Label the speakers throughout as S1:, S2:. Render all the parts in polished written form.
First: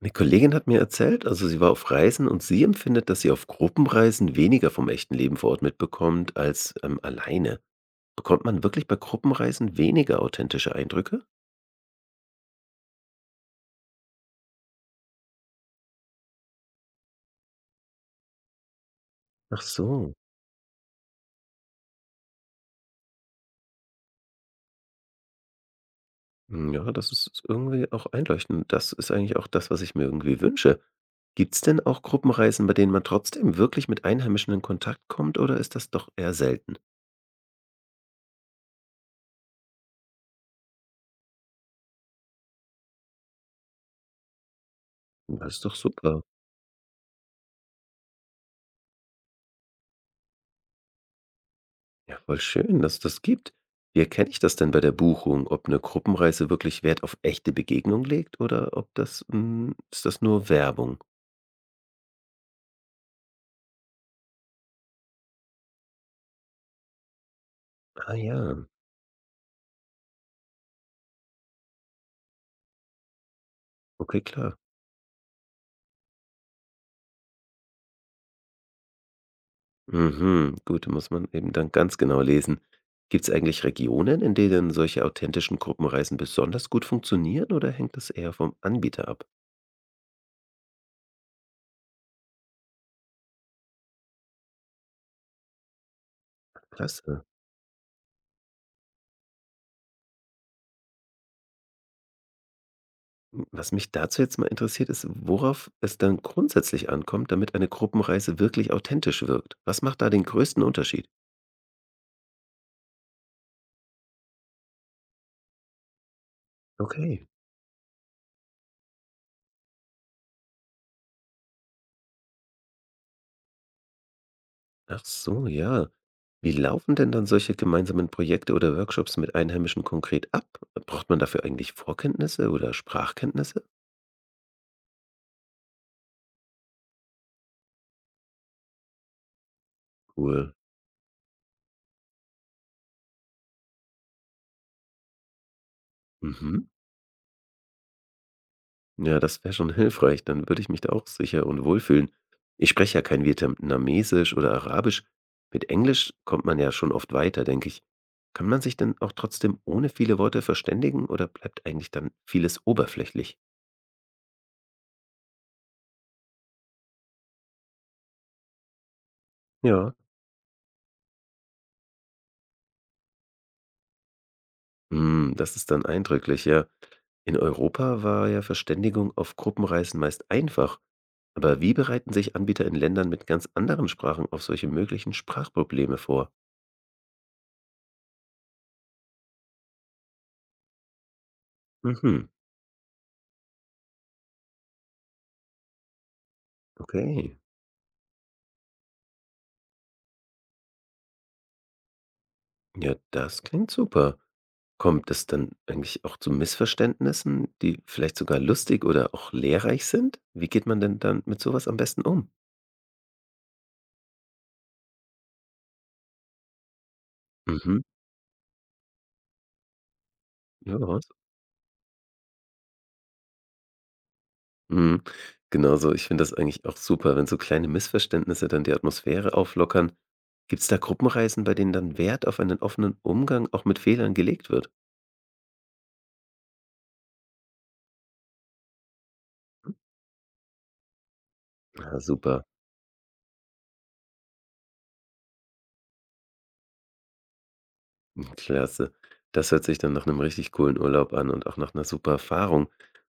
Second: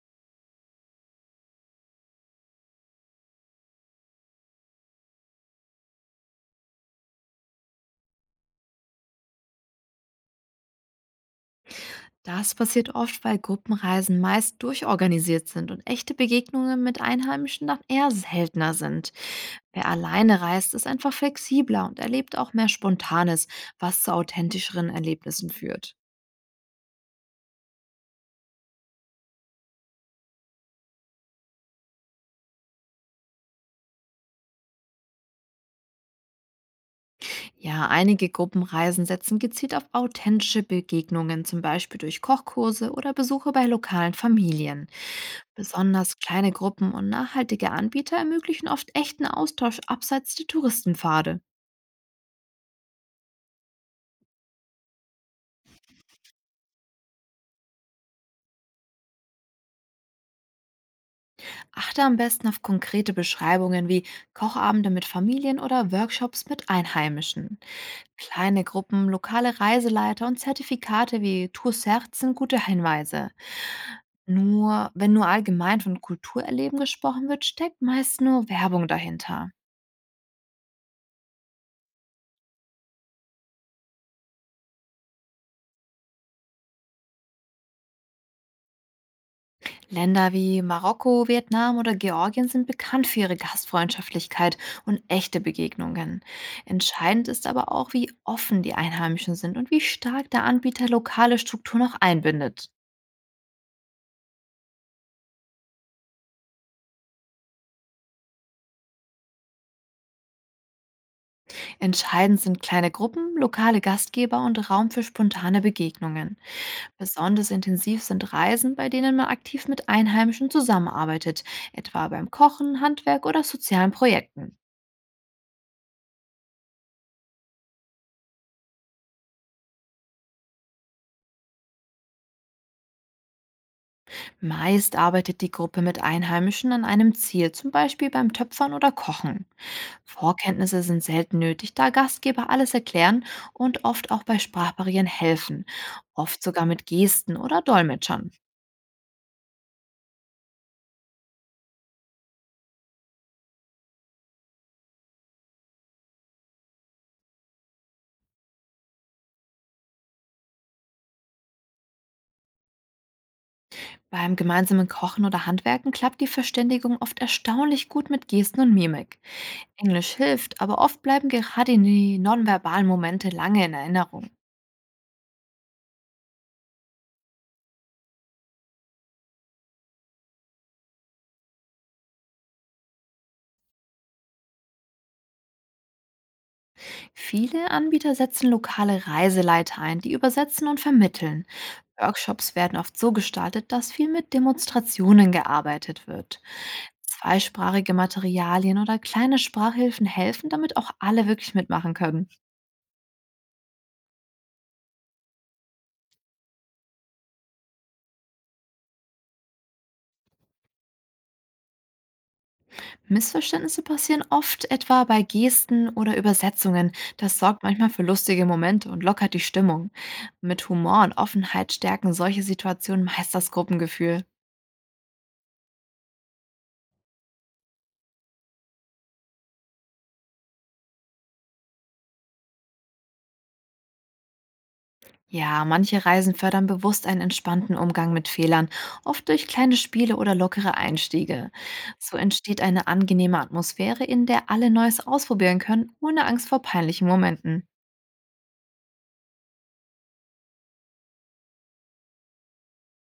S1: Eine Kollegin hat mir erzählt, also sie war auf Reisen und sie empfindet, dass sie auf Gruppenreisen weniger vom echten Leben vor Ort mitbekommt als alleine. Bekommt man wirklich bei Gruppenreisen weniger authentische Eindrücke?
S2: Das passiert oft, weil Gruppenreisen meist durchorganisiert sind und echte Begegnungen mit Einheimischen dann eher seltener sind.
S1: Ach
S2: Wer
S1: so.
S2: alleine reist, ist einfach flexibler und erlebt auch mehr Spontanes, was zu authentischeren Erlebnissen führt.
S1: Hm, ja, das ist irgendwie auch einleuchtend. Das ist eigentlich auch das, was ich mir irgendwie wünsche. Gibt es denn auch Gruppenreisen, bei denen man trotzdem wirklich mit Einheimischen in Kontakt kommt, oder ist das doch eher selten?
S2: Ja, einige Gruppenreisen setzen gezielt auf authentische Begegnungen, zum Beispiel durch Kochkurse oder Besuche bei lokalen Familien.
S1: Das ist doch
S2: Besonders
S1: super.
S2: kleine Gruppen und nachhaltige Anbieter ermöglichen oft echten Austausch abseits der Touristenpfade.
S1: Ja, voll schön, dass es das gibt. Wie erkenne ich das denn bei der Buchung, ob eine Gruppenreise wirklich Wert auf echte Begegnung legt oder ob das, hm, ist das nur Werbung?
S2: Achte am besten auf konkrete Beschreibungen wie Kochabende mit Familien oder Workshops mit Einheimischen.
S1: Ah ja,
S2: Kleine Gruppen, lokale Reiseleiter und Zertifikate wie Tour Cert sind gute Hinweise.
S1: okay, klar.
S2: Nur wenn nur allgemein von Kulturerleben gesprochen wird, steckt meist nur Werbung dahinter.
S1: Mhm, gut, muss man eben dann ganz genau lesen. Gibt es eigentlich Regionen, in denen solche authentischen Gruppenreisen besonders gut funktionieren oder hängt das eher vom Anbieter ab?
S2: Länder wie Marokko, Vietnam oder Georgien sind bekannt für ihre Gastfreundschaftlichkeit und echte Begegnungen.
S1: Klasse.
S2: Entscheidend ist aber auch, wie offen die Einheimischen sind und wie stark der Anbieter lokale Strukturen auch einbindet.
S1: Hm, was mich dazu jetzt mal interessiert, ist, worauf es dann grundsätzlich ankommt, damit eine Gruppenreise wirklich authentisch wirkt. Was macht da den größten Unterschied?
S2: Entscheidend sind kleine Gruppen, lokale Gastgeber und Raum für spontane Begegnungen.
S1: Okay.
S2: Besonders intensiv sind Reisen, bei denen man aktiv mit Einheimischen zusammenarbeitet, etwa beim Kochen, Handwerk oder sozialen Projekten.
S1: Ach so, ja. Wie laufen denn dann solche gemeinsamen Projekte oder Workshops mit Einheimischen konkret ab? Braucht man dafür eigentlich Vorkenntnisse oder Sprachkenntnisse?
S2: Meist arbeitet die Gruppe mit Einheimischen an einem Ziel, zum Beispiel beim Töpfern oder Kochen.
S1: Cool.
S2: Vorkenntnisse sind selten nötig, da Gastgeber alles erklären und oft auch bei Sprachbarrieren helfen, oft sogar
S1: Mhm.
S2: mit Gesten oder Dolmetschern.
S1: Ja, das wäre schon hilfreich. Dann würde ich mich da auch sicher und wohlfühlen. Ich spreche ja kein Vietnamesisch oder Arabisch. Mit Englisch kommt man ja schon oft weiter, denke ich. Kann man sich denn auch trotzdem ohne viele Worte verständigen oder bleibt eigentlich dann vieles oberflächlich?
S2: Beim gemeinsamen Kochen oder Handwerken klappt die Verständigung oft erstaunlich gut mit Gesten und Mimik.
S1: Ja.
S2: Englisch hilft, aber oft bleiben gerade die nonverbalen Momente lange in Erinnerung.
S1: Hm, das ist dann eindrücklich, ja. In Europa war ja Verständigung auf Gruppenreisen meist einfach. Aber wie bereiten sich Anbieter in Ländern mit ganz anderen Sprachen auf solche möglichen Sprachprobleme vor?
S2: Viele Anbieter setzen lokale Reiseleiter ein, die übersetzen und vermitteln.
S1: Mhm,
S2: Workshops werden oft so gestaltet, dass viel mit Demonstrationen gearbeitet wird.
S1: okay.
S2: Zweisprachige Materialien oder kleine Sprachhilfen helfen, damit auch alle wirklich mitmachen können.
S1: Ja, das klingt super. Kommt es dann eigentlich auch zu Missverständnissen, die vielleicht sogar lustig oder auch lehrreich sind? Wie geht man denn dann mit sowas am besten um?
S2: Missverständnisse passieren oft etwa bei Gesten oder Übersetzungen. Das sorgt
S1: Mhm,
S2: manchmal für lustige Momente und lockert die Stimmung. Mit
S1: ja,
S2: Humor
S1: was?
S2: und Offenheit stärken solche Situationen meist das Gruppengefühl.
S1: Mhm. Genauso, ich finde das eigentlich auch super, wenn so kleine Missverständnisse dann die Atmosphäre auflockern. Gibt es da Gruppenreisen, bei denen dann Wert auf einen offenen Umgang auch mit Fehlern gelegt wird?
S2: Ja, manche Reisen fördern bewusst einen entspannten Umgang mit Fehlern, oft durch kleine Spiele oder lockere Einstiege.
S1: Ah,
S2: So
S1: super.
S2: entsteht eine angenehme Atmosphäre, in der alle Neues ausprobieren können, ohne Angst vor peinlichen Momenten.
S1: Mhm, klasse. Das hört sich dann nach einem richtig coolen Urlaub an und auch nach einer super Erfahrung.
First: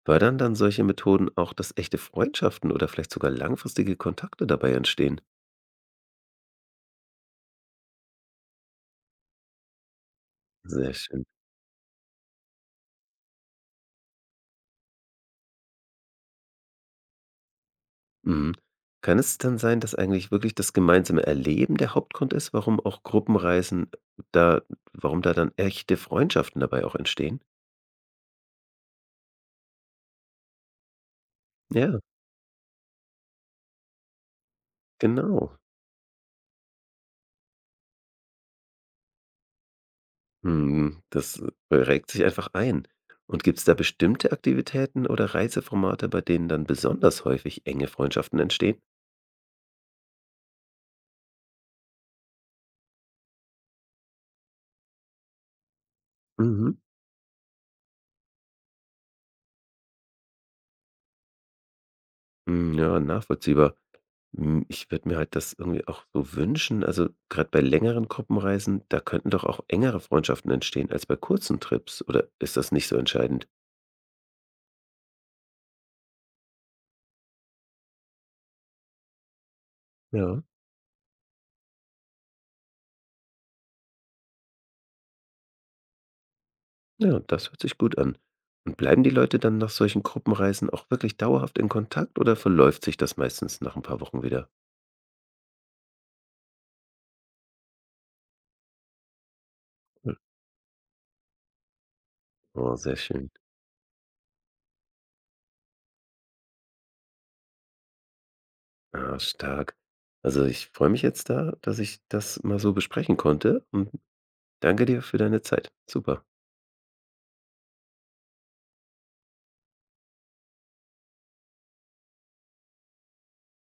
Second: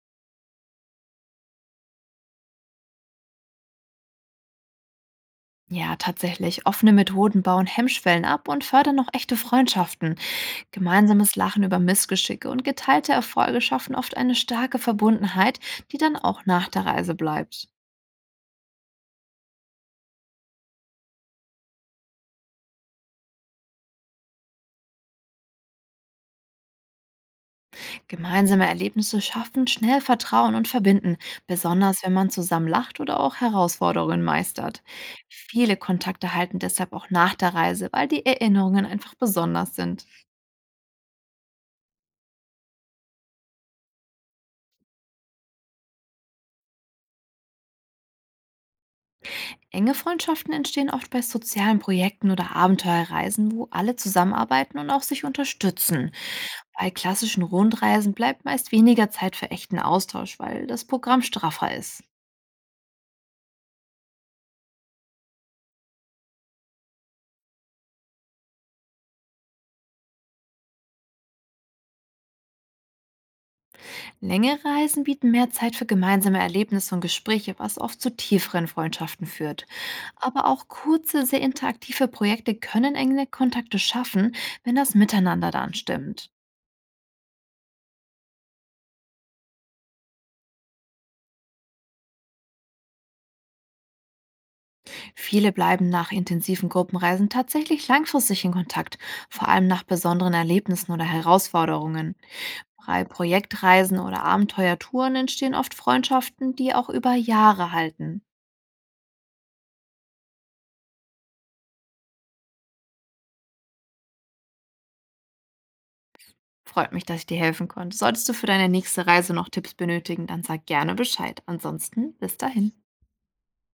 S1: Fördern dann solche Methoden auch, dass echte Freundschaften oder vielleicht sogar langfristige Kontakte dabei entstehen?
S2: Ja, tatsächlich, offene Methoden bauen Hemmschwellen ab und fördern auch echte Freundschaften.
S1: Sehr schön.
S2: Gemeinsames Lachen über Missgeschicke und geteilte Erfolge schaffen oft eine starke Verbundenheit, die dann auch nach der Reise bleibt.
S1: Mhm. Kann es dann sein, dass eigentlich wirklich das gemeinsame Erleben der Hauptgrund ist, warum auch Gruppenreisen da warum da dann echte Freundschaften dabei auch entstehen?
S2: Gemeinsame Erlebnisse schaffen schnell Vertrauen und verbinden,
S1: Ja,
S2: besonders wenn man zusammen lacht oder auch Herausforderungen meistert.
S1: genau.
S2: Viele Kontakte halten deshalb auch nach der Reise, weil die Erinnerungen einfach besonders sind.
S1: Mhm, das, regt sich einfach ein. Und gibt es da bestimmte Aktivitäten oder Reiseformate, bei denen dann besonders häufig enge Freundschaften entstehen?
S2: Enge Freundschaften entstehen oft bei sozialen Projekten oder Abenteuerreisen, wo alle zusammenarbeiten und auch sich unterstützen.
S1: Mhm.
S2: Bei klassischen Rundreisen bleibt meist weniger Zeit für echten Austausch, weil das Programm straffer ist.
S1: Hm, ja, nachvollziehbar. Hm, ich würde mir halt das irgendwie auch so wünschen, also gerade bei längeren Gruppenreisen, da könnten doch auch engere Freundschaften entstehen als bei kurzen Trips, oder ist das nicht so entscheidend?
S2: Längere Reisen bieten mehr Zeit für gemeinsame Erlebnisse und Gespräche, was oft zu tieferen Freundschaften führt.
S1: Ja,
S2: Aber auch kurze, sehr interaktive Projekte können enge Kontakte schaffen, wenn das Miteinander dann stimmt.
S1: ja, das hört sich gut an. Und bleiben die Leute dann nach solchen Gruppenreisen auch wirklich dauerhaft in Kontakt oder verläuft sich das meistens nach ein paar Wochen wieder?
S2: Viele bleiben nach intensiven Gruppenreisen tatsächlich langfristig in Kontakt, vor allem nach
S1: Hm.
S2: besonderen Erlebnissen oder Herausforderungen.
S1: Oh, sehr
S2: Bei
S1: schön.
S2: Projektreisen oder Abenteuertouren entstehen oft Freundschaften, die auch über Jahre halten.
S1: Ah, stark. Also, ich freue mich jetzt da, dass ich das mal so besprechen konnte und danke dir für deine Zeit. Super.
S2: Freut mich, dass ich dir helfen konnte. Solltest du für deine nächste Reise noch Tipps benötigen, dann sag gerne Bescheid. Ansonsten bis dahin.